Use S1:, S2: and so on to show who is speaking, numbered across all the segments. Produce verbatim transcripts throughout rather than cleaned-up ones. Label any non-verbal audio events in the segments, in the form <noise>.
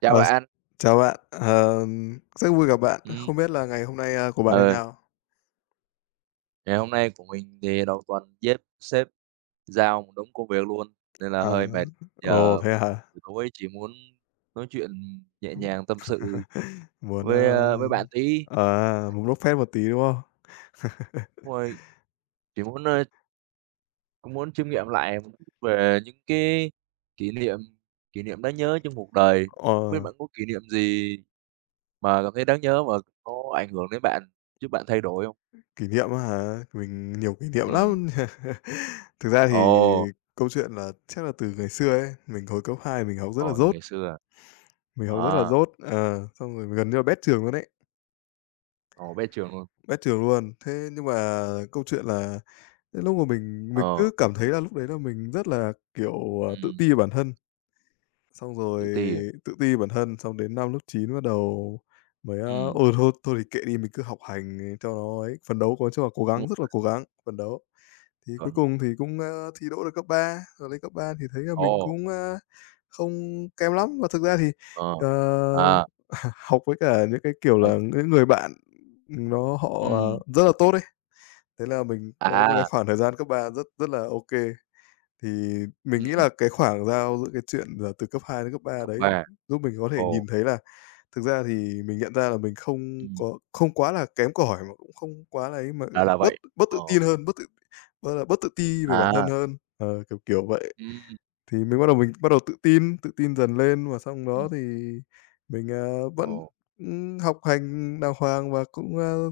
S1: Chào
S2: Ờ,
S1: bạn.
S2: chào bạn, ờ, rất vui gặp bạn.
S1: Ừm,
S2: Không biết là ngày hôm nay, a, của bạn thế
S1: ờ,
S2: nào?
S1: Ngày hôm nay của mình thì đầu tuần sếp sếp giao một đống công việc luôn, nên là
S2: À,
S1: hơi mệt.
S2: ồ,
S1: Giờ
S2: thế hả?
S1: buổi tối chỉ muốn nói chuyện nhẹ nhàng tâm sự
S2: <laughs> Muốn, a
S1: với, ơ, với bạn tí.
S2: à, muốn bốc phét một tí, đúng không?
S1: Đúng rồi, chỉ muốn, ơ, cũng muốn chiêm nghiệm lại một chút về những cái kỷ niệm kỷ niệm đáng nhớ trong cuộc đời. Không biết
S2: Ờ,
S1: bạn có kỷ niệm gì mà cảm thấy đáng nhớ mà nó ảnh hưởng đến bạn, giúp bạn thay đổi không?
S2: kỷ niệm á hả? Mình nhiều kỷ niệm
S1: Ừ.
S2: lắm. <laughs> Thực ra thì
S1: Ồ,
S2: câu chuyện là chắc là từ ngày xưa ấy, mình hồi cấp hai mình học rất là
S1: ồ, từ
S2: dốt,
S1: ngày xưa à?
S2: mình học rất là
S1: À,
S2: dốt, ờ, xong rồi gần như là bét trường luôn đấy
S1: ồ, bé trường luôn,
S2: bét trường luôn. Thế nhưng mà câu chuyện là đến lúc mà mình mình
S1: ờ.
S2: cứ cảm thấy là lúc đấy là mình rất là, kiểu, ờ, tự
S1: Ừm.
S2: ti về bản thân, xong rồi
S1: Tự ti à?
S2: tự ti về bản thân, xong đến năm lớp chín bắt đầu mới, a,
S1: Ừm,
S2: "Ôi, thôi thôi thì kệ đi, mình cứ học hành cho nó ấy." Phấn đấu, có chung là cố
S1: đúng
S2: gắng, rất
S1: rồi,
S2: là cố gắng, phấn đấu. Thì cuối
S1: chuẩn.
S2: cùng thì cũng, a, thi đỗ được cấp ba rồi lên cấp ba thì thấy là mình
S1: Ồ,
S2: cũng, a, không kém lắm. Và thực ra thì,
S1: ờ,
S2: ờ,
S1: à,
S2: <laughs> học với cả những cái, kiểu
S1: đấy.
S2: là, những người bạn, ừm, nó họ, ờ,
S1: Ừm.
S2: rất là tốt ấy. Thế là mình có một cái
S1: À.
S2: khoảng thời gian cấp ba rất rất là ô kê. Thì mình nghĩ
S1: Ừm.
S2: là cái khoảng giao giữa cái chuyện là từ cấp hai đến cấp ba
S1: Cấp
S2: đấy
S1: ba.
S2: giúp mình có thể nhìn
S1: Ồ.
S2: thấy là thực ra thì mình nhận ra là mình không
S1: Ừm.
S2: có không quá là kém cỏi mà cũng không quá là ấy, mà
S1: Ra là
S2: bớt
S1: vậy,
S2: bớt
S1: ờ,
S2: tự tin hơn, bớt tự gọi là, bớt tự ti về bản thân
S1: à.
S2: hơn, ờ, kiểu, kiểu vậy.
S1: Ừm,
S2: Thì mình bắt đầu mình bắt đầu tự tin, tự tin dần lên và xong
S1: ừm.
S2: đó thì mình, ờ, vẫn,
S1: Ồ,
S2: ừm, học hành đàng hoàng và cũng, ơ,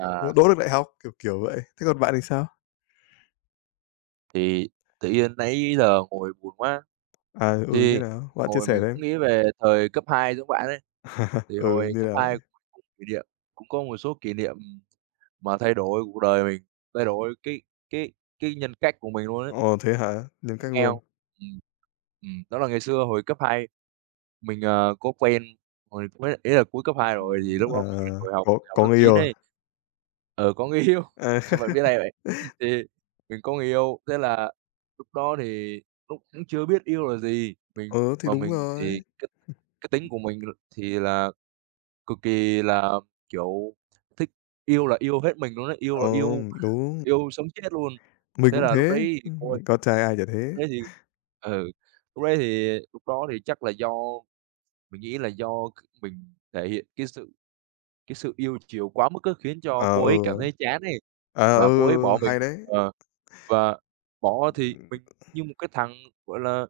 S1: à,
S2: đỗ được đại học, kiểu, kiểu vậy. Thế còn bạn thì sao?
S1: thì tự nhiên nãy giờ ngồi buồn quá,
S2: À, ừ, như
S1: thì
S2: nào? Bạn chia
S1: ngồi
S2: sẻ
S1: mình cũng
S2: thêm.
S1: nghĩ về thời cấp hai giống bạn ấy.
S2: <laughs>
S1: Thì
S2: Ừ,
S1: hồi
S2: như
S1: cấp
S2: nào?
S1: hai cũng kỷ niệm cũng có một số kỷ niệm mà thay đổi cuộc đời mình, thay đổi cái cái cái nhân cách của mình luôn ấy.
S2: Ồ, thế hả? Nghiêm
S1: Chuẩn
S2: cách luôn.
S1: nghèo. Ừm. Ừm, đó là ngày xưa hồi cấp hai mình, ờ, có quen hồi mới ý là cuối cấp hai rồi thì lúc
S2: À,
S1: đó mình hồi học
S2: có
S1: học
S2: có
S1: lớp
S2: người
S1: chín
S2: yêu à?
S1: ấy. Ừ, có người yêu, <laughs>
S2: À,
S1: sao bạn biết hay
S2: <laughs>
S1: vậy? Thì mình có người yêu, thế là lúc đó thì lúc cũng chưa biết yêu là gì, mình
S2: ừ, thì
S1: mà
S2: đúng
S1: mình thì
S2: rồi.
S1: cái cái tính của mình l thì là cực kỳ là, kiểu, thích, yêu là yêu hết mình luôn ấy, yêu
S2: Ờ,
S1: là yêu
S2: đúng,
S1: yêu sống chết luôn.
S2: mình
S1: Thế
S2: cũng
S1: là lúc
S2: thế,
S1: đấy thì
S2: ừm,
S1: cô ấy
S2: con
S1: ừm,
S2: trai ai chả
S1: lúc
S2: thế.
S1: đấy thì ừ, lúc đấy thì lúc đó thì chắc là do mình nghĩ là do c mình thể hiện cái sự cái sự yêu chiều quá mức á, khiến cho
S2: Ờ,
S1: cô ấy cảm
S2: ừ,
S1: thấy chán ấy.
S2: à, ừ,
S1: Và cô ấy
S2: ừ,
S1: bỏ
S2: ừ,
S1: mình,
S2: hay đấy.
S1: ờ, và bỏ thì mình như một cái thằng, gọi là,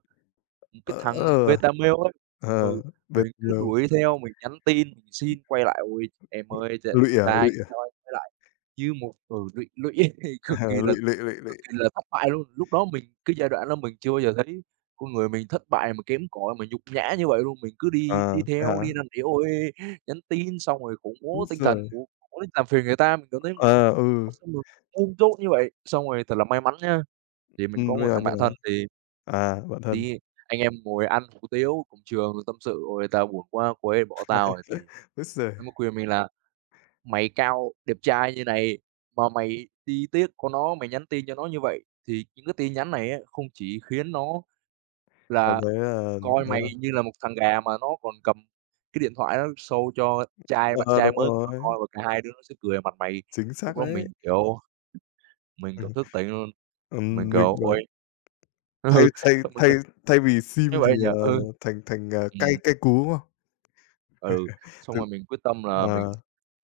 S1: một cái
S2: ờ,
S1: thằng
S2: ờ,
S1: beta male ấy. Ừ,
S2: ờ,
S1: mình
S2: biệt
S1: cứ
S2: nhiều
S1: đuổi theo, mình nhắn tin, mình xin quay lại: "Ôi, em ơi, ch
S2: lụy
S1: tha
S2: à,
S1: anh,
S2: lụy à?
S1: cho anh quay lại." Như một ừ, lụy lụy <laughs> cực kỳ
S2: <laughs>
S1: là
S2: Lụy, lụy, lụy,
S1: cực
S2: lụy.
S1: kỳ là thất bại luôn. Lúc đó mình cái giai đoạn đó mình chưa bao giờ thấy con người mình thất bại mà kém cỏi, mà nhục nhã như vậy luôn. Mình cứ đi
S2: À,
S1: đi
S2: thế
S1: theo,
S2: hả?
S1: đi năn nỉ: "Ôi, nhắn tin", xong rồi khủng
S2: Úi
S1: bố tinh thần
S2: giời!
S1: của làm phiền người ta, mình cảm thấy mình
S2: À, ừ,
S1: xong rồi ôm dỗ như vậy, xong rồi thật là may mắn nhá, thì mình
S2: ừm,
S1: có
S2: bây
S1: một
S2: giờ
S1: thằng
S2: như
S1: bạn thân
S2: nào?
S1: thì
S2: À, bạn thân.
S1: đi anh em ngồi ăn hủ tiếu cùng trường rồi tâm sự: "Ôi, tao buồn quá, cô ấy bỏ tao rồi." Thì
S2: <laughs> Úi giời!
S1: nó mới khuyên mình là "Mày cao, đẹp trai như này mà mày đi tiếc có nó, mày nhắn tin cho nó như vậy thì những cái tin nhắn này á, không chỉ khiến nó
S2: Cảm
S1: là
S2: thấy là
S1: coi
S2: đấy
S1: mày
S2: là
S1: như là một thằng gà mà nó còn cầm cái điện thoại nó show cho trai bạn
S2: ờ,
S1: trai
S2: đúng
S1: mới của nó
S2: rồi.
S1: coi và cả hai đứa nó sẽ cười vào mặt mày."
S2: Chính
S1: Lúc
S2: xác
S1: đó
S2: đấy.
S1: mình, kiểu, mình,
S2: Ừm,
S1: kiểu, thức tỉnh luôn, mình,
S2: ừm, mình,
S1: kiểu:
S2: ờ,
S1: "Ôi." <laughs>
S2: thay
S1: Ừ,
S2: thay
S1: xong mình
S2: thay
S1: đừng
S2: thay vì
S1: như
S2: sim thì,
S1: vậy nhỉ?
S2: ờ,
S1: Ừ.
S2: thành thành, ờ,
S1: Ừm,
S2: cay cay cú, đúng không?
S1: ừ, Xong
S2: Thực
S1: rồi mình quyết tâm là mình
S2: ờ,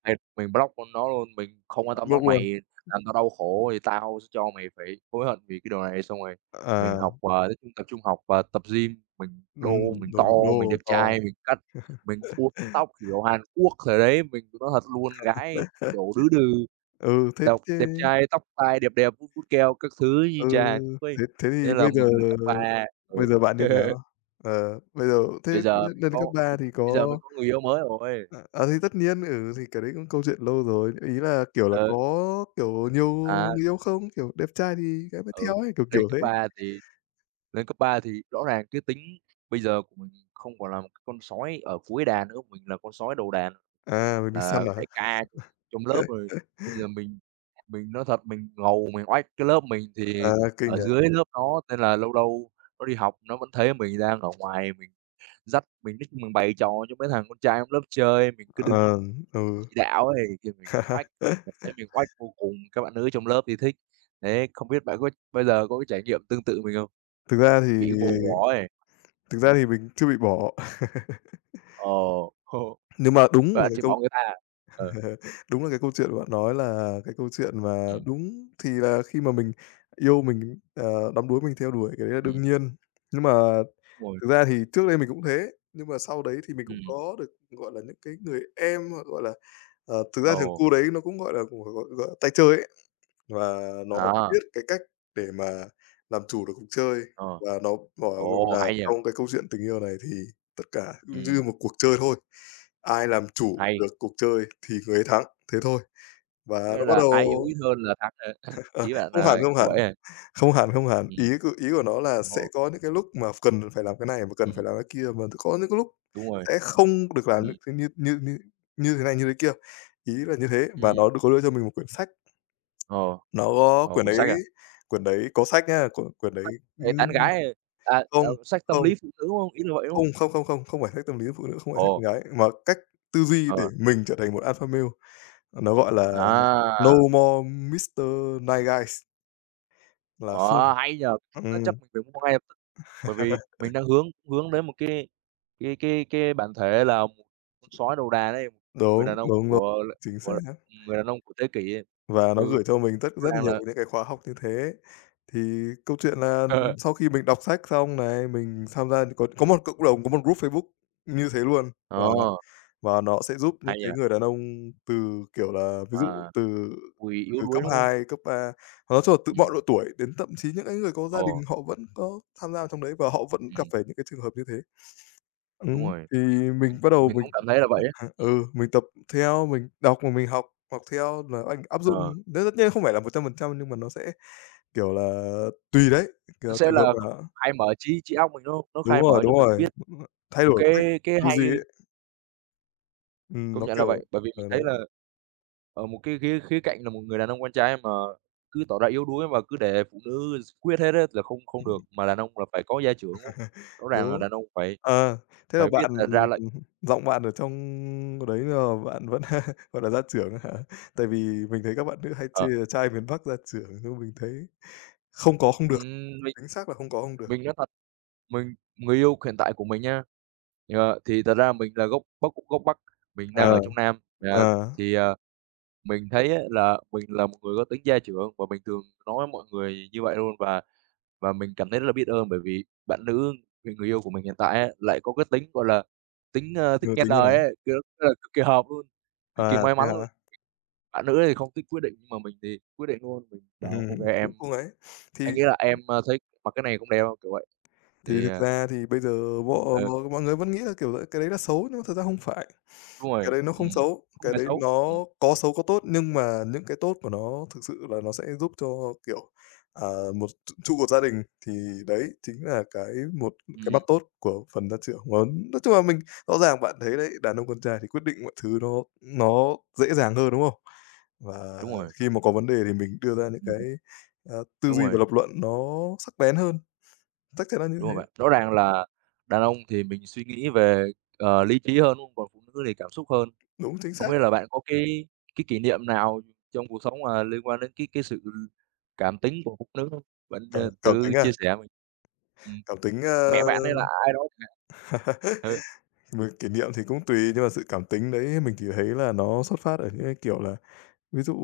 S1: liệt mình block luôn nó luôn, mình không quan tâm nữa,
S2: bốc luôn,
S1: mày làm tao đau khổ thì tao sẽ cho mày phải hối hận vì cái điều này. Xong rồi mình
S2: à,
S1: học, ờ, nói chung tập trung học và tập gym, mình đô,
S2: ừm,
S1: mình to,
S2: đồng
S1: mình
S2: đô
S1: đẹp
S2: to.
S1: trai, mình cắt mình uốn cái tóc kiểu Hàn Quốc thời đấy, mình nói thật luôn, gái đổ đứ đừ,
S2: <laughs> Ừ, thế
S1: đẹp
S2: thế
S1: đẹp trai, tóc tai đẹp đẹp, vuốt vuốt keo các thứ như
S2: ừ,
S1: trai Hàn Quốc ấy,
S2: thế thế
S1: thế
S2: thì
S1: là
S2: bây
S1: mình
S2: giờ
S1: lên cấp ba.
S2: bây
S1: Ừ.
S2: giờ bạn như
S1: <laughs>
S2: nào? Ờ, bây giờ thế
S1: Bây giờ
S2: lên
S1: mình
S2: lên cấp
S1: có
S2: ba thì
S1: bây giờ mình
S2: có
S1: có người yêu mới rồi.
S2: à, à, thì tất nhiên, ừ, thì cái đấy cũng câu chuyện lâu rồi, ý là, kiểu là,
S1: Ừ,
S2: có, kiểu, nhiều
S1: à,
S2: người yêu không? Kiểu, đẹp trai thì gái mới
S1: ừ,
S2: theo ấy, kiểu, kiểu
S1: Lên
S2: thế.
S1: cấp ba thì lên cấp ba thì rõ ràng cái tính bây giờ của mình không còn là một cái con sói ở cuối đàn nữa, mình là con sói đầu đàn,
S2: À, mình đi săn
S1: là
S2: à?
S1: đại ca trong trong lớp rồi. Bây giờ mình mình nói thật mình ngầu, mình oách cái lớp mình
S2: À,
S1: thì
S2: kinh
S1: ở
S2: nhỉ?
S1: dưới lớp nó, nên là lâu lâu nó đi học nó vẫn thấy mình đang ở ngoài, mình dắt mình nói chung mình bày trò cho mấy thằng con trai trong lớp chơi, mình cứ đứng
S2: Ờ, ừ.
S1: chỉ đạo ấy, thì mình quách, mình
S2: <laughs>
S1: thấy mình quách vô cùng, các bạn nữ trong lớp thì thích. Đấy, không biết bạn có bao giờ có cái trải nghiệm tương tự mình không?
S2: Thực ra thì
S1: Bị bồ ngỏ ấy,
S2: thực ra thì mình chưa bị bỏ. <laughs>
S1: ờ, <laughs>
S2: Nhưng mà đúng là
S1: bạn
S2: cái
S1: chỉ
S2: câu
S1: bảo người ta à? Ờ,
S2: <laughs> đúng là cái câu chuyện bạn nói là cái câu chuyện mà
S1: ừm,
S2: đúng thì là khi mà mình yêu mình, ờ, đắm đuối mình theo đuổi cái đấy là
S1: ừm,
S2: đương nhiên. Nhưng mà
S1: đúng rồi,
S2: thực ra thì trước đây mình cũng thế, nhưng mà sau đấy thì mình cũng
S1: ừm,
S2: có được, gọi là, những cái người em, hoặc, gọi là, ờ, thực ra
S1: ồ,
S2: thằng cu đấy nó cũng, gọi là, gọi gọi là, tay chơi ấy. Và nó
S1: à,
S2: biết cái cách để mà làm chủ được cuộc chơi,
S1: ờ,
S2: và nó bảo mình
S1: ồ,
S2: là
S1: hay nhỉ,
S2: trong cái câu chuyện tình yêu này thì tất cả cũng như
S1: ừm,
S2: một cuộc chơi thôi, ai làm chủ
S1: hay,
S2: được cuộc chơi thì người ấy thắng, thế thôi. Và
S1: có nghĩa
S2: nó bắt
S1: là
S2: đầu
S1: ai yêu ít hơn là thắng hả? <laughs>
S2: ờ,
S1: Ý bạn
S2: không
S1: là
S2: hẳn, không
S1: kiểu
S2: hẳn,
S1: vậy hả?
S2: không hẳn, không hẳn. Ý
S1: Ừm,
S2: c ý của nó là
S1: ồ,
S2: sẽ có những cái lúc mà cần phải làm cái này và cần
S1: ừm,
S2: phải làm cái kia, mà có những cái lúc
S1: đúng rồi,
S2: sẽ không được làm những
S1: ừm,
S2: thứ như như như như thế này, như thế kia. Ý là như thế, và
S1: ừm,
S2: nó đưa có đưa cho mình một quyển sách.
S1: ờ,
S2: Nó có
S1: ờ,
S2: quyển
S1: quyển
S2: đấy
S1: sách à?
S2: quyển đấy có sách nhá, quyển quyển đấy
S1: Sách về tán
S2: ừm,
S1: gái, à, à,
S2: không,
S1: ờ, sách tâm
S2: không,
S1: lý phụ nữ, đúng không? Ý là vậy, đúng
S2: không,
S1: không?
S2: không, không, không, không phải sách tâm lý phụ nữ, không phải sách
S1: Ồ,
S2: con gái mà cách tư duy
S1: ờ.
S2: để mình trở thành một alpha male. Nó gọi là
S1: À,
S2: "No More Mister Nice Guys" là không
S1: ồ, hay nhờ nó
S2: ừm,
S1: chắc mình phải mua ngay lập tức, bởi vì
S2: <laughs>
S1: mình đang hướng hướng đến một cái cái cái cái bản thể là một con sói đầu đà đấy, người
S2: đúng,
S1: đàn ông
S2: đúng rồi,
S1: của l
S2: chính xác.
S1: của người đàn ông của thế kỷ ấy.
S2: Và nó
S1: Ừ,
S2: gửi cho mình tất
S1: rõ
S2: rất là
S1: ràng
S2: nhiều
S1: là
S2: những cái khóa học như thế. Thì câu chuyện là
S1: <laughs> ờ,
S2: sau khi mình đọc sách xong này, mình tham gia có có một cộng đồng, có một group Facebook như thế luôn. và
S1: ờ,
S2: Và nó sẽ giúp những
S1: hay nhỉ,
S2: cái người đàn ông từ, kiểu là, ví dụ
S1: à,
S2: từ
S1: cùi yếu
S2: từ
S1: đuối,
S2: cấp
S1: đúng không?
S2: hai cấp ba, nói chung là từ mọi
S1: Ừm,
S2: độ tuổi đến thậm chí những cái người có
S1: ồ,
S2: gia đình họ vẫn có tham gia trong đấy và họ vẫn gặp
S1: ừm,
S2: phải những cái trường hợp như thế.
S1: đúng
S2: Ừm,
S1: rồi,
S2: thì
S1: mình
S2: mình bắt đầu
S1: mình
S2: mình
S1: cũng cảm thấy là vậy á.
S2: <laughs>
S1: Ừm,
S2: ừ, mình tập theo, mình đọc và mình học học theo là anh áp dụng
S1: ờ,
S2: đấy tất nhiên không phải là một trăm phần trăm nhưng mà nó sẽ, kiểu là, tùy đấy,
S1: nó
S2: kiểu,
S1: sẽ
S2: trường hợp
S1: là
S2: là
S1: khai mở trí trí óc mình, đúng không? Nó
S2: đúng
S1: khai
S2: rồi,
S1: mở cho
S2: đúng
S1: mình
S2: rồi,
S1: biết
S2: thay
S1: nhiều
S2: đổi cách
S1: cái cái
S2: tư
S1: hay,
S2: duy ấy, ừm,
S1: công
S2: nó,
S1: nhận là
S2: kiểu,
S1: vậy, bởi vì mình
S2: ờ,
S1: thấy
S2: đấy.
S1: là ở một cái khía khía cạnh là một người đàn ông con trai mà cứ tỏ ra yếu đuối và cứ để phụ nữ quyết hết á là không không được, mà đàn ông là phải có gia trưởng.
S2: <laughs>
S1: Rõ ràng là
S2: Đúng.
S1: đàn ông phải
S2: Ờ, thế là
S1: phải biết
S2: bạn
S1: là ra lệnh.
S2: giọng bạn ở trong đấy là bạn vẫn, <laughs> gọi là, gia trưởng hả? Tại vì mình thấy các bạn nữ hay chê
S1: Ờ,
S2: là trai miền Bắc gia trưởng, nhưng mình thấy không có không được,
S1: ừm, mình
S2: chính xác là không có không được.
S1: mình nói thật, mình người yêu hiện tại của mình nha, ờ, thì thật ra mình là gốc Bắc gốc Bắc, mình đang ở
S2: Ờ,
S1: trong Nam, ờ,
S2: ờ,
S1: thì, ờ, mình thấy á là mình là một người có tính gia trưởng và mình thường nói mọi người như vậy luôn. và Và mình cảm thấy rất là biết ơn bởi vì bạn nữ, người người yêu của mình hiện tại á, lại có cái tính, gọi là, tính, ơ, thích
S2: nhiều
S1: nghe
S2: tính như nào?
S1: lời ấy, kiểu, rất là cực kỳ hợp luôn, cực kỳ
S2: À,
S1: may
S2: thế
S1: mắn luôn.
S2: hả?
S1: Bạn nữ thì không thích quyết định, nhưng mà mình thì quyết định luôn, mình bảo: "Ô
S2: Ừm,
S1: kê, em
S2: cũng cũng ấy.
S1: anh
S2: Thì
S1: nghĩ là em, ơ, thấy mặc cái này cũng đẹp" kiểu vậy.
S2: thì
S1: Thì,
S2: thực
S1: à
S2: ra thì bây giờ mọi
S1: ừ,
S2: mọi người vẫn nghĩ là, kiểu, cái đấy là xấu nhưng mà thật ra không phải.
S1: đúng
S2: Cái
S1: rồi,
S2: đấy nó không
S1: ừm,
S2: xấu,
S1: không
S2: cái
S1: hề
S2: đấy
S1: xấu.
S2: nó
S1: Ừm,
S2: có xấu có tốt, nhưng mà những cái tốt của nó thực sự là nó sẽ giúp cho, kiểu, ờ, một tr trụ cột gia đình, thì đấy chính là cái một cái
S1: ừm,
S2: mặt tốt của phần gia trưởng. Và nói chung là mình rõ ràng bạn thấy đấy, đàn ông con trai thì quyết định mọi thứ nó nó dễ dàng hơn, đúng không? Và
S1: đúng rồi,
S2: khi mà có vấn đề thì mình đưa ra những
S1: ừm,
S2: cái, ờ, tư
S1: đúng
S2: duy
S1: rồi,
S2: và lập luận nó sắc bén hơn, chắc chắn là như
S1: đúng rồi
S2: thế.
S1: bạn. Rõ ràng là đàn ông thì mình suy nghĩ về, ờ, lý trí hơn, đúng không? Còn phụ nữ thì cảm xúc hơn.
S2: Đúng, chính
S1: Không
S2: xác.
S1: biết là bạn có cái cái kỷ niệm nào trong cuộc sống mà liên quan đến cái cái sự cảm tính của phụ nữ không? Bạn,
S2: Cảm
S1: ờ,
S2: cảm
S1: thử
S2: tính à?
S1: chia sẻ mình. Ừm,
S2: Cảm tính, ơ
S1: mẹ bạn hay là ai đó chẳng hạn. Ừ.
S2: <laughs> mà kỷ niệm thì cũng tùy, nhưng mà sự cảm tính đấy mình chỉ thấy là nó xuất phát ở những cái, kiểu là, ví dụ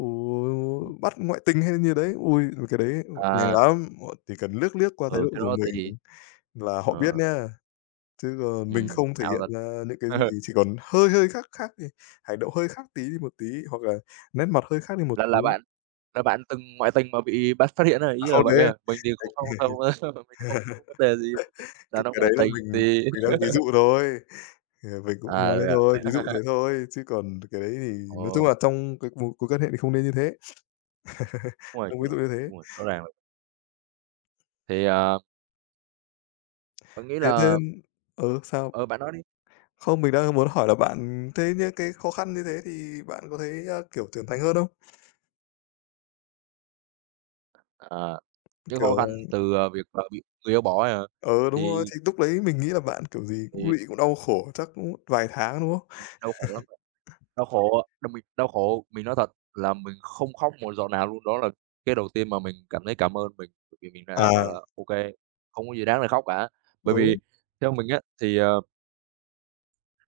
S2: bắt ngoại tình hay như đấy, ui cái đấy nhàng
S1: À,
S2: lắm, họ chỉ cần liếc liếc qua thái
S1: ừ,
S2: độ
S1: cái
S2: của
S1: đó thì
S2: mình là họ biết
S1: ờ,
S2: nha. Chứ còn mình
S1: ừm,
S2: không thể
S1: ao thật.
S2: hiện ra những cái gì,
S1: <laughs>
S2: chỉ còn hơi hơi khác khác thì hành động hơi khác tí đi một tí, hoặc là nét mặt hơi khác đi một
S1: Là
S2: tí.
S1: là bạn là bạn từng ngoại tình mà bị bắt phát hiện á,
S2: À,
S1: ý là
S2: không
S1: vậy
S2: đấy,
S1: à?
S2: cái
S1: Mình thì không không không <laughs> mình thì không có vấn đề gì
S2: cái
S1: đàn ông
S2: cái đấy
S1: ngoại
S2: là
S1: tình
S2: mình
S1: thì
S2: mình đang
S1: <laughs>
S2: ví dụ thôi, ờ, mình cũng
S1: à,
S2: nói thế
S1: rồi à?
S2: thôi, ví dụ thế thôi, chứ còn cái đấy thì nói chung
S1: Ồ,
S2: là trong cái mối mối quan hệ thì không nên như thế. <laughs>
S1: đúng rồi,
S2: Đúng
S1: đúng
S2: ví
S1: rồi,
S2: dụ như thế.
S1: đúng rồi, rõ ràng rồi. Thì, ờ, bạn nghĩ
S2: Thế
S1: là
S2: nên ừ, sao?
S1: ừ, bạn nói đi.
S2: Không, mình đang muốn hỏi là bạn thấy những cái khó khăn như thế thì bạn có thấy, a, kiểu, trưởng thành hơn không?
S1: Ờ. Những khó khăn
S2: Kiểu
S1: từ, ờ, việc, ờ, bị người yêu bỏ à,
S2: ừ, đúng rồi,
S1: thì
S2: thì lúc đấy mình nghĩ là bạn, kiểu gì, cũng
S1: thì
S2: lụy, cũng đau khổ chắc cũng vài tháng, đúng không?
S1: đau khổ lắm, đau khổ đ mình đau khổ, mình nói thật là mình không khóc một giọt nào luôn, đó là cái đầu tiên mà mình cảm thấy cảm ơn mình, bởi vì mình đã bảo
S2: À,
S1: là "Ô kê, không có gì đáng để khóc cả." Bởi vì
S2: đúng,
S1: theo mình á, thì, ờ,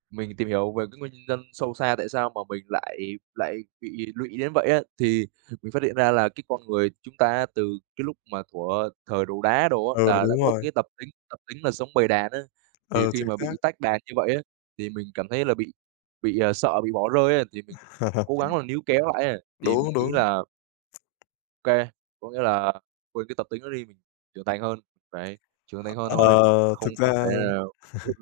S1: mình tìm hiểu về cái nguyên nhân sâu xa tại sao mà mình lại lại bị lụy đến vậy á, thì mình phát hiện ra là cái con người chúng ta từ cái lúc mà thuở thời đồ đá đồ á,
S2: ừ,
S1: là đã
S2: đúng
S1: có
S2: rồi,
S1: cái tập tính tập tính là sống bầy đàn á. Thì
S2: ừ,
S1: khi
S2: chính
S1: mà
S2: xác.
S1: bị tách đàn như vậy á, thì mình cảm thấy là bị bị, ờ, sợ bị bỏ rơi á, thì mình cố
S2: <laughs>
S1: gắng là níu kéo lại á. Thì mình
S2: Đúng,
S1: nghĩ
S2: đúng.
S1: là ok, có nghĩa là quên cái tập tính đó đi, mình trưởng thành hơn, phải trưởng thành hơn thôi,
S2: Ờ, thực
S1: không không thể
S2: ra
S1: là. Ừ,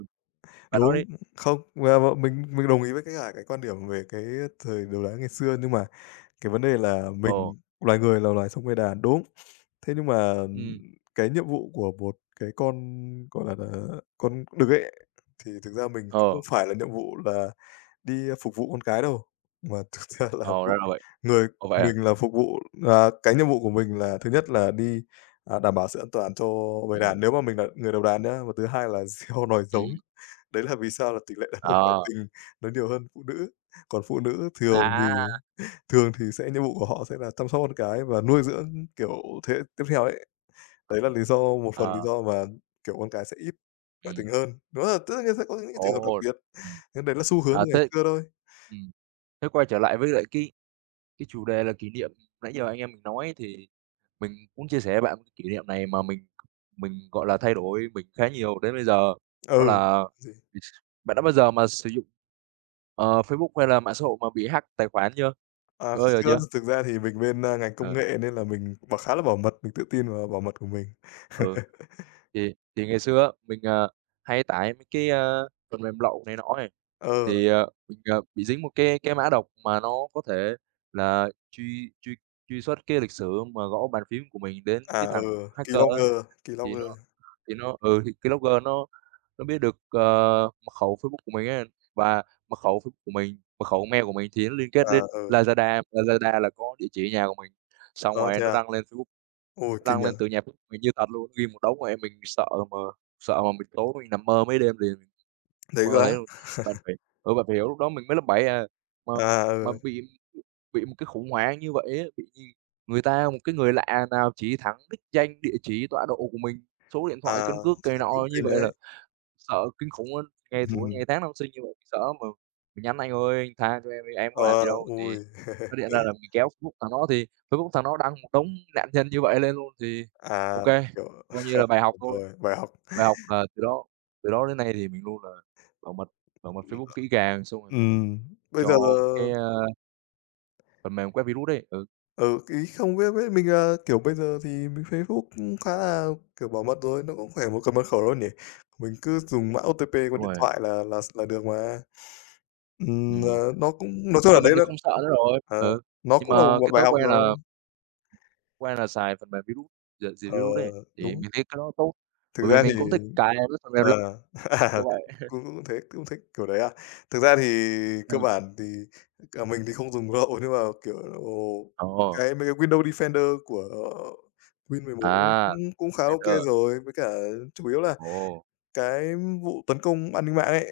S1: bạn nói đi.
S2: đúng, không, à, m mình mình đồng ý với cái cả cái quan điểm về cái thời đồ đá ngày xưa, nhưng mà cái vấn đề là
S1: Ồ,
S2: mình loài người là loài sống bầy đàn, đúng. Thế nhưng mà,
S1: ừ,
S2: cái nhiệm vụ của một cái con, gọi là là, con đực ấy, thì thực ra mình không
S1: ờ.
S2: phải là nhiệm vụ là đi phục vụ con cái đâu, mà <laughs> thực ra là
S1: Ồ, ra
S2: vụ
S1: là vậy.
S2: người
S1: Ồ, vậy à?
S2: mình là phục vụ là cái nhiệm vụ của mình là thứ nhất là đi, à, đảm bảo sự an toàn cho bầy
S1: Ừm,
S2: đàn nếu mà mình là người đầu đàn nhá, và thứ hai là <laughs> gieo nòi giống.
S1: ừm.
S2: Đấy là vì sao là tỷ lệ đàn ông ngoại
S1: Ờ,
S2: tình nó nhiều hơn phụ nữ, còn phụ nữ thường thì
S1: à,
S2: thường thì sẽ nhiệm vụ của họ sẽ là chăm sóc con cái và nuôi dưỡng, kiểu, thế hệ tiếp theo ấy.
S1: ờ,
S2: Đấy là
S1: ờ.
S2: lý do một phần lý
S1: Ờ,
S2: do mà, kiểu, con cái sẽ ít ngoại
S1: ừm,
S2: tình hơn. Đúng là tất nhiên sẽ có những cái trường hợp đặc
S1: ồ,
S2: biệt,
S1: ừm.
S2: nhưng đấy là xu hướng
S1: À,
S2: từ ngày
S1: thế
S2: xưa thôi.
S1: ừm, thế quay trở lại với lại cái cái chủ đề là kỷ niệm nãy giờ anh em mình nói, thì mình cũng chia sẻ với bạn cái kỷ niệm này mà mình mình, gọi là, thay đổi mình khá nhiều đến bây giờ. Đó
S2: Ừ,
S1: là,
S2: gì?
S1: bạn đã bao giờ mà sử dụng, ờ, Facebook hay là mạng xã hội mà bị hack tài khoản chưa?
S2: À,
S1: Có bao giờ
S2: xưa
S1: chưa?
S2: thực ra thì mình bên, a, ngành công
S1: Ờ.
S2: nghệ nên là mình bảo khá là bảo mật, mình tự tin vào bảo mật của mình.
S1: Ừ,
S2: <laughs>
S1: thì thì ngày xưa á, mình, ờ, hay tải mấy cái, ơ, phần mềm lậu này nọ này
S2: Ờ,
S1: thì, ờ, mình, ờ, bị dính một cái cái mã độc mà nó có thể là truy truy truy xuất cái lịch sử mà gõ bàn phím của mình đến cái
S2: à,
S1: thằng
S2: ừ,
S1: hacker á.
S2: Keylogger,
S1: thì nó
S2: Keylogger.
S1: thì nó ừ, thì cái logger nó nó biết được, ờ, mật khẩu Facebook của mình ấy. Và mật khẩu Facebook của mình, mật khẩu mail của mình thì nó liên kết
S2: À,
S1: đến
S2: ừ.
S1: Lazada, Lazada là có địa chỉ nhà của mình, xong
S2: Ơ,
S1: rồi
S2: thế
S1: nó
S2: à?
S1: đăng lên Facebook.
S2: Ôi, kinh
S1: Đăng lên
S2: nhỉ?
S1: từ nhà bếp mình như thật luôn, ghi một đống mà em mình sợ mà sợ mà mình tối mình nằm mơ mấy đêm liền,
S2: Đấy
S1: mơ
S2: quá.
S1: thấy luôn. Bạn
S2: <laughs>
S1: phải ừ, bạn phải hiểu, lúc đó mình mới lớp bảy à, mà
S2: À,
S1: mà
S2: ừ,
S1: bị bị một cái khủng hoảng như vậy á, bị như người ta, một cái người lạ nào chỉ thẳng đích danh, địa chỉ, tọa độ của mình, số điện thoại,
S2: à,
S1: căn cước này
S2: thế cũng
S1: nọ như
S2: kinh
S1: vậy
S2: đấy.
S1: là. Sợ kinh khủng luôn,
S2: <laughs>
S1: ngày thủ ngày
S2: Ừm.
S1: tháng năm sinh như vậy sợ lắm, mà mình nhắn: "Anh ơi, anh tha cho em đi, em có làm
S2: Ờ,
S1: gì đâu."
S2: ôi.
S1: Thì phát điện ra
S2: <laughs>
S1: là mình kéo Facebook thằng nó, thì Facebook thằng nó đăng một đống nạn nhân như vậy lên luôn. Thì ô
S2: À,
S1: kê,
S2: kiểu,
S1: coi như là bài học thôi.
S2: rồi, bài học.
S1: Bài học là từ đó từ đó đến nay thì mình luôn là bảo mật bảo mật Facebook kỹ càng, xong rồi mình
S2: Ừm, bây
S1: cho
S2: giờ
S1: mấy cái, ơ, phần mềm quét virus ấy. Ừ,
S2: ừ, ý không biết biết mình là, kiểu, bây giờ thì mình Facebook cũng khá là, kiểu, bảo mật rồi, nó cũng khỏe một cái mật khẩu đâu nhỉ? Mình cứ dùng mã ô pê tê của
S1: đúng
S2: điện
S1: rồi,
S2: thoại là là là được mà. Ừm,
S1: ừm,
S2: ờ, nó cũng
S1: nói
S2: nói chung
S1: chung là
S2: là
S1: mình
S2: đấy
S1: thì
S2: đó
S1: không sợ nữa rồi.
S2: ờ,
S1: Ừ,
S2: nó
S1: nhưng
S2: cũng là
S1: mà
S2: một một
S1: cái
S2: bài
S1: thói
S2: học
S1: quen
S2: rồi.
S1: là. Quen là xài phần mềm virus, diệt diệt
S2: Ờ,
S1: virus ấy, thì
S2: đúng.
S1: mình thấy cái đó tốt,
S2: Thực
S1: bởi vì
S2: ra thì
S1: mình cũng thích cài các phần mềm lậu
S2: ờ,
S1: kiểu
S2: <laughs>
S1: vậy.
S2: cũng cũng thế, cũng thích kiểu đấy à? Thực ra thì cơ
S1: Ừm,
S2: bản thì cả mình thì không dùng Grow nhưng mà, kiểu,
S1: ồ,
S2: cái mấy cái Windows Defender của Win mười một cũng
S1: à,
S2: cũng cũng khá OK
S1: Raider,
S2: rồi, với cả chủ yếu là
S1: ồ,
S2: cái vụ tấn công an ninh mạng ấy,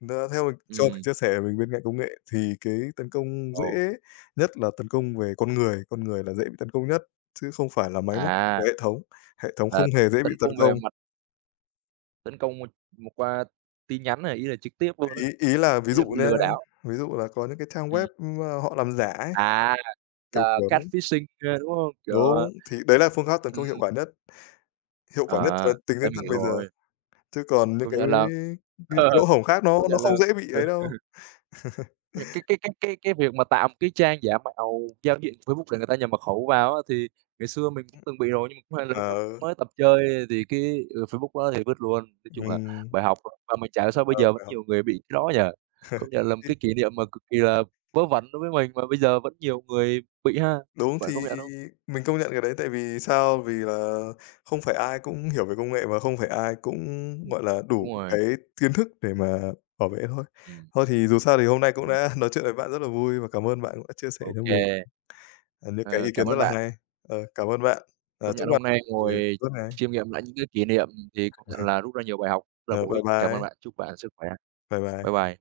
S2: nó theo mình cho mình
S1: ừm,
S2: chia sẻ mình bên cạnh công nghệ thì cái tấn công
S1: ồ,
S2: dễ nhất là tấn công về con người, con người là dễ bị tấn công nhất, chứ không phải là máy móc của
S1: à,
S2: hệ thống, hệ thống không
S1: là
S2: hề dễ bị
S1: tấn
S2: tấn
S1: công về
S2: công.
S1: mặt, tấn công một qua tin nhắn này, ý là trực tiếp luôn á,
S2: Ý ý là ví
S1: ý là
S2: dụ
S1: bị
S2: nhá,
S1: lừa đảo.
S2: ví dụ là có những cái trang
S1: Ừm,
S2: web, ưm, a, họ làm giả ấy,
S1: à,
S2: kiểu
S1: là
S2: kiểu đấy.
S1: catfishing kia, đúng hông? Kiểu, ờ
S2: Đúng, thì đấy là phương pháp tấn công hiệu
S1: ừm,
S2: quả nhất, hiệu
S1: à,
S2: quả nhất cho tính
S1: thế
S2: đến
S1: mình
S2: tận
S1: hiểu
S2: bây giờ,
S1: rồi,
S2: chứ còn những
S1: công
S2: cái
S1: nhận là
S2: những
S1: ờ,
S2: cái lỗ
S1: <laughs>
S2: hổng khác nó
S1: công
S2: nó
S1: nhận là
S2: không dễ bị
S1: ừ.
S2: ấy đâu.
S1: Việc cái cái cái cái cái việc mà tạo một cái trang giả mạo giao diện Facebook để người ta nhập mật khẩu vào á, thì ngày xưa mình cũng từng bị rồi, nhưng mà cũng may là lúc đó
S2: Ờ,
S1: mới tập chơi thì cái, ừ, Facebook đó thì vứt luôn. Nói chung là
S2: ừm,
S1: bài học, mà mình chả hiểu sao bây
S2: ờ,
S1: giờ vẫn
S2: phải học.
S1: nhiều người bị cái đó nhỉ? Công nhận là một
S2: <laughs>
S1: cái kỷ niệm mà cực kỳ là vớ vẩn đối với mình mà bây giờ vẫn nhiều người bị ha.
S2: Đúng,
S1: Bạn
S2: thì
S1: công nhận không?
S2: mình công nhận cái đấy tại vì sao? Vì là không phải ai cũng hiểu về công nghệ và không phải ai cũng,
S1: Ừm,
S2: gọi là,
S1: đúng
S2: đủ
S1: rồi,
S2: cái kiến thức để mà bảo vệ thôi.
S1: ừm,
S2: Thôi thì dù sao thì hôm nay cũng
S1: ừm,
S2: đã <laughs> nói chuyện với bạn rất là vui và cảm ơn bạn cũng đã chia sẻ
S1: ô
S2: cho mình,
S1: kê.
S2: à, những cái
S1: Ờ,
S2: ý
S1: cảm
S2: kiến rất
S1: ơn
S2: là
S1: bạn.
S2: hay. Ờ, cảm ơn bạn, ờ,
S1: Công
S2: chúc
S1: nhận
S2: bạn,
S1: hôm nay
S2: ờ,
S1: ngồi
S2: tốt này.
S1: chiêm nghiệm lại những cái kỷ niệm thì công nhận là rút ra nhiều bài học rất là
S2: Ờ,
S1: bổ
S2: bye
S1: ích. Cảm ơn
S2: bye,
S1: bạn, chúc bạn sức khỏe.
S2: bye
S1: Bye
S2: bye.
S1: bye.